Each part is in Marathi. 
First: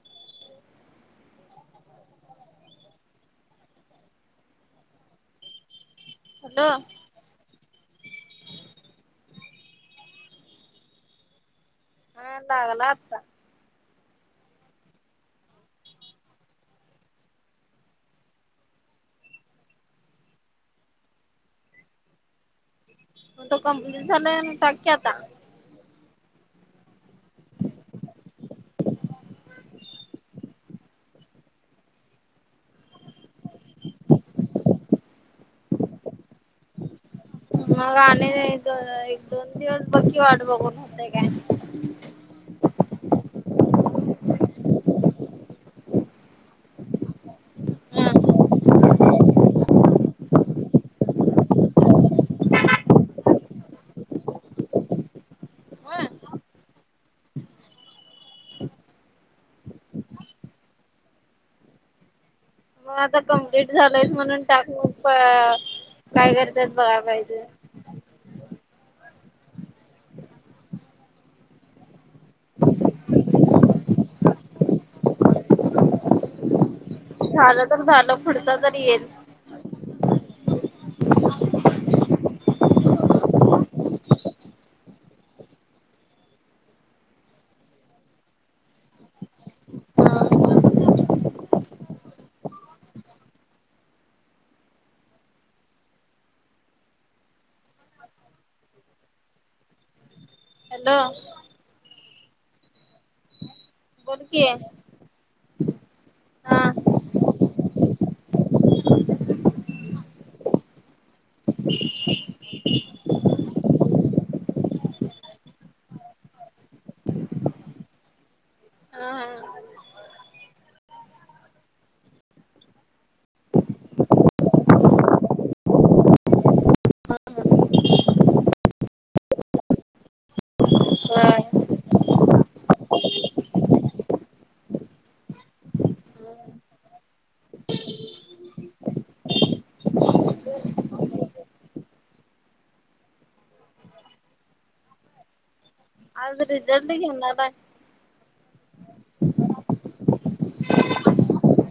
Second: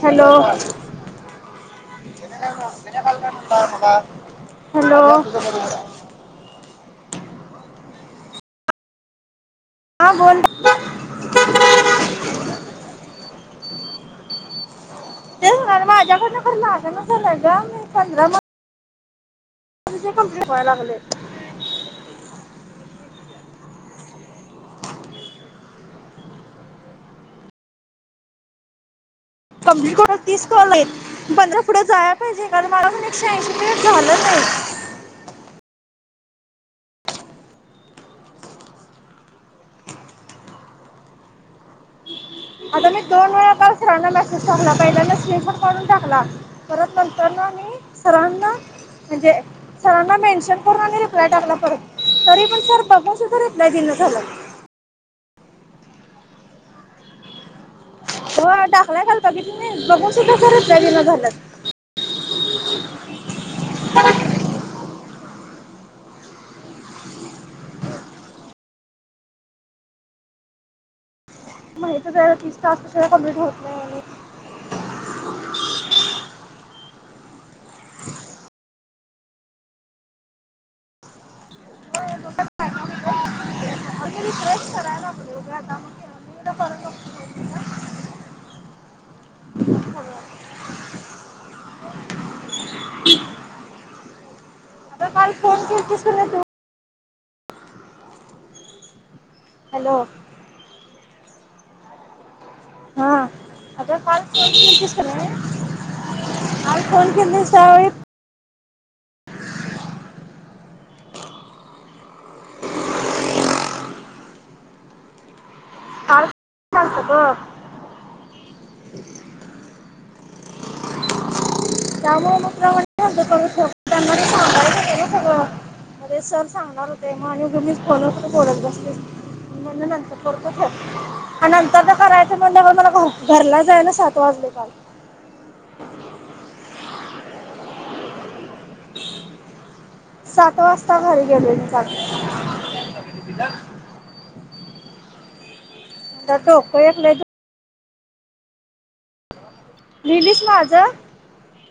हॅलो. हॅलो. हॅलो. हां बोल. [inaudible] हां लागला आता. तेच ना आणि माझ्या कडनं खर लागे ना झालय जाम हे. [unintelligible] तुझे कॉम्प्लेट व्हाय लागले. म तो कम्प्लीट झालायं ना टाके कि आता. कम्प्ली करून तीस कॉल आहेत. पंधरा पुढं जाय पाहिजे कारण मला पण एकशऐंशी [inaudible] झालं नाही. मग आणि ते एक दोन एक दोन दिवस बघ कि वाट बघून होतंय काय? तर मी दोन वेळा काल सरांना मेसेज टाकला पहिल्यांदा स्क्रीनशॉट काढून टाकला परत नंतर ना मी ह सरांना म्हणजे सरांना मेन्शन करून आणि रिप्लाय टाकला परत तरी पण सर बघून सुद्धा रिप्लाय दीयना झालय. हा टाकलाय काल बघितलं नाही बघून सुद्धा सर रिप्लाय देइना झाल्यात. मग आता कमप्लीट झालंयस म्हणून टाकू क काय करत्यात बघा पाहिजे. माहितच आहे ह्या तीस टास्क शियावू कम्प्लीट होत नाही आणि झालं तर झालं पुढचं तरी येईल. होय. [unintelligible] [unintelligible] [inaudible] आता काल पो. [unintelligible] हॅलो. हॅलो. ह अगं काल बोल [inaudible] की गेलतीस. नाय हा आई फोन केलीस. [unintelligible] ताक सगळं हा त्यामुळे मग मित्र म्हणजे. [unintelligible] अरे सर सांगणार होते मग आणि [unintelligible] फोनवर बोलत बसतेस. म्हणजे नंतर करतो फोन. होय. आ नंतर न करायचं म्हणलं तर मला घर घरला जायला सात वाजले काल. सात वाजता घरी गेलं मी काल. तर आज डोकं रिझल्ट एक घेऊन लय दु- घेणार आहे. लिहिलीस माझं?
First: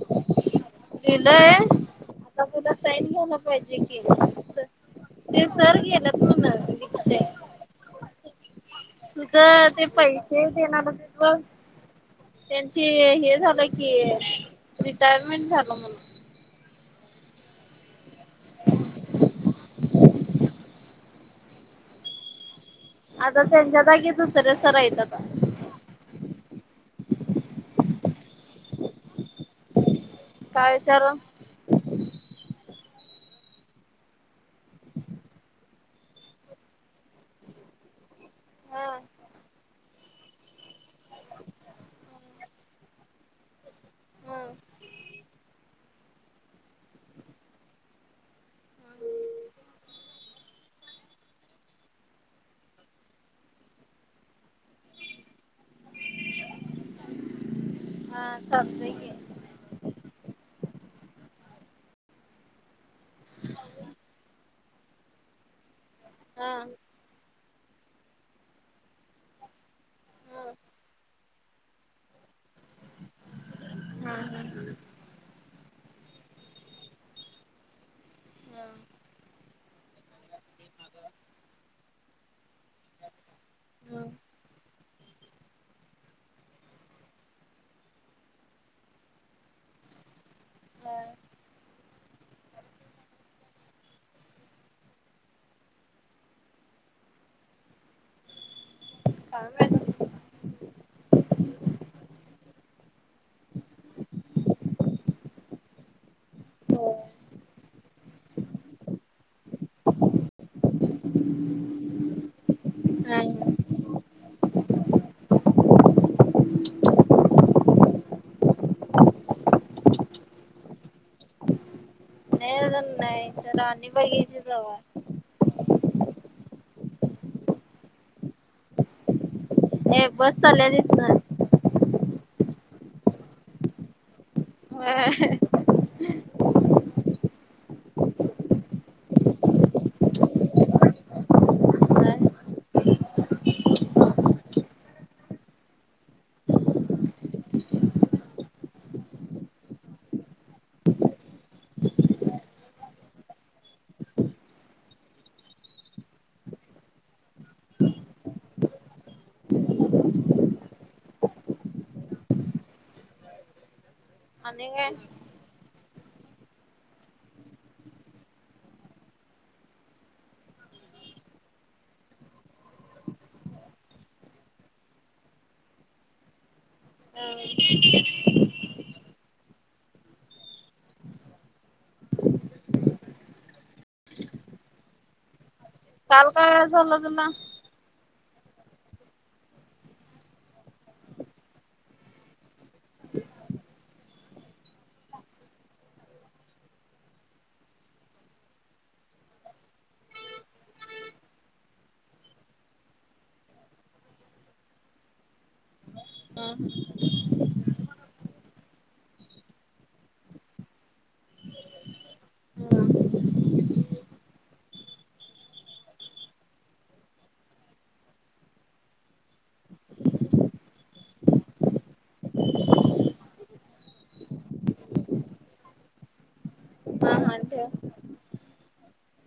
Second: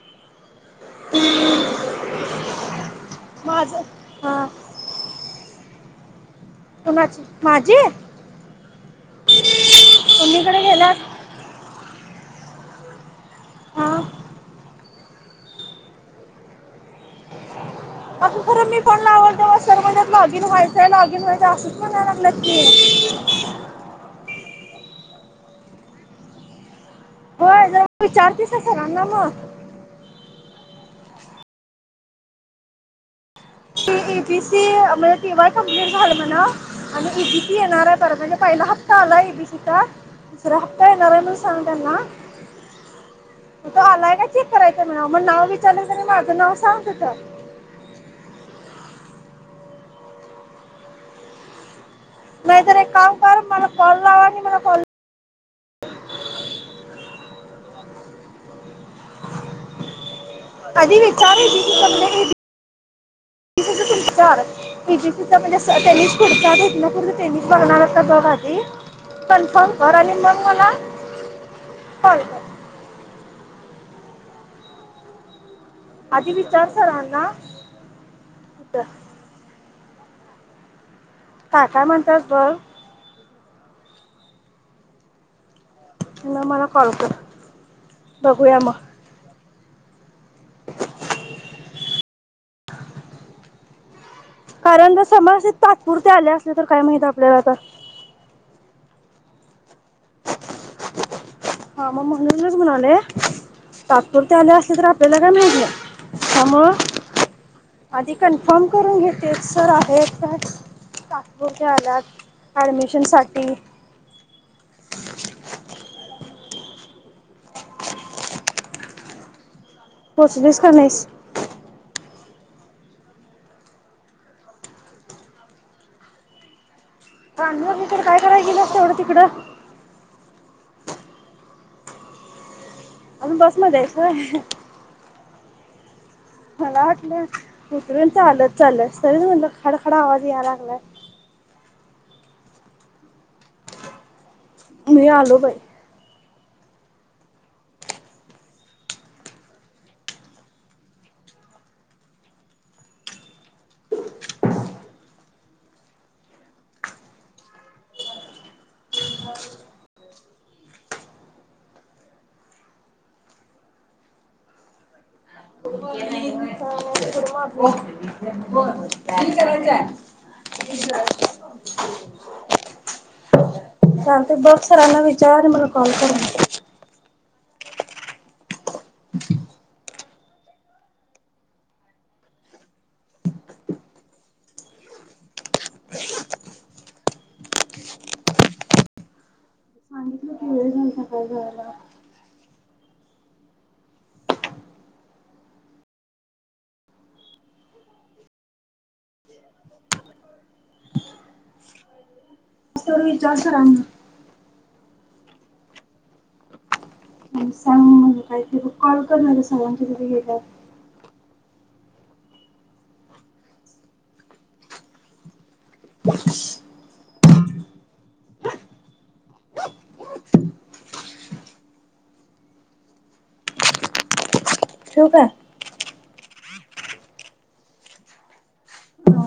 लिहलंय आता पुन्हा साईन घ्याला माझं पाहिजे की हां असं ते सर गेल्यात. कुणाची माझी [unintelligible] [unintelligible] तुझं ते पैसे कुणीकडे देणार गेल्यात होतेतं बघ त्यांची ये हे झालंय हां की रिटायरमेंट झालं म्हण असं खरं मी फोन लावत्या तेव्हा म सर म्हणल्यात लॉगिन व्हायचंय लॉगिन व्हायचंय असंच म्हणय लागल्यात की. तर त्यांच्या जागी दुसऱ्या सर आहेत आता. होय जाऊन विचार तिसी सराना मग? काय विचारू एबीसी म्हणजे टी वाय कम्प्लेंट झालं म्हणाव आणि एबीसी येणार आहे परत म्हणजे पहिला ह हप्ता आला आहे एबीसीचा दुसरा हप्ता येणार आहे म्हणून सांग त्यांना तो आलाय का ह चेक करायचं म्हणावं मग नाव विचारलं तर माझं नाव सांग तिथं नाही तर एक काम कर मला कॉल लाव आणि मला कॉल हा चालतंय कि आधी विचारलं [inaudible] [unintelligible] ते बघणार हा तर बघा आधी कन्फर्म कर आणि मग ह मला कॉल कर. हा हा आधी विचार सरांना कुठं? काय काय म्हणतात बघ मग मग मला कॉल कर बघूया मग कारण जर समस्या तात्पुरते आले असले तर काय माहित आपल्याला आता. का माहीत आता? हा मग म्हणूनच म्हणालोय तात्पुरते आले असले तर आपल्याला काय माहित नाही त्यामुंळ आधी कन्फर्म करून घे तेच सर आहेत का तात्पुरते आल्यात नाही ऍडमिशनसाठी नाही पोचलीस का नाहीस? [unintelligible] राणी बागेकडे तिकडं काय करायला गेलीयस तेवढं तिकडं ये बस चालल्या तिथनं अजून बसमध्ये हायस व्हयं होय मला वाटलं उतरून चालत चाली तरीच म्हणलं खडखडा आवाज यायला लागलाय. आम्ही आलो बाई आणि काय गुड मॉर्निंग [unintelligible] [inaudible] चालतंय बघ सरांना विचार मला कॉल कर. हम्म काल काय झालं तुला? सांगितलो कि वेळ झालंता काल जायाला. तु विचार सरांना तुला सांग म्हण काय ते कॉल करणार सरांच्या तिथं गेल्यावर ठेऊ का [unintelligible] हा.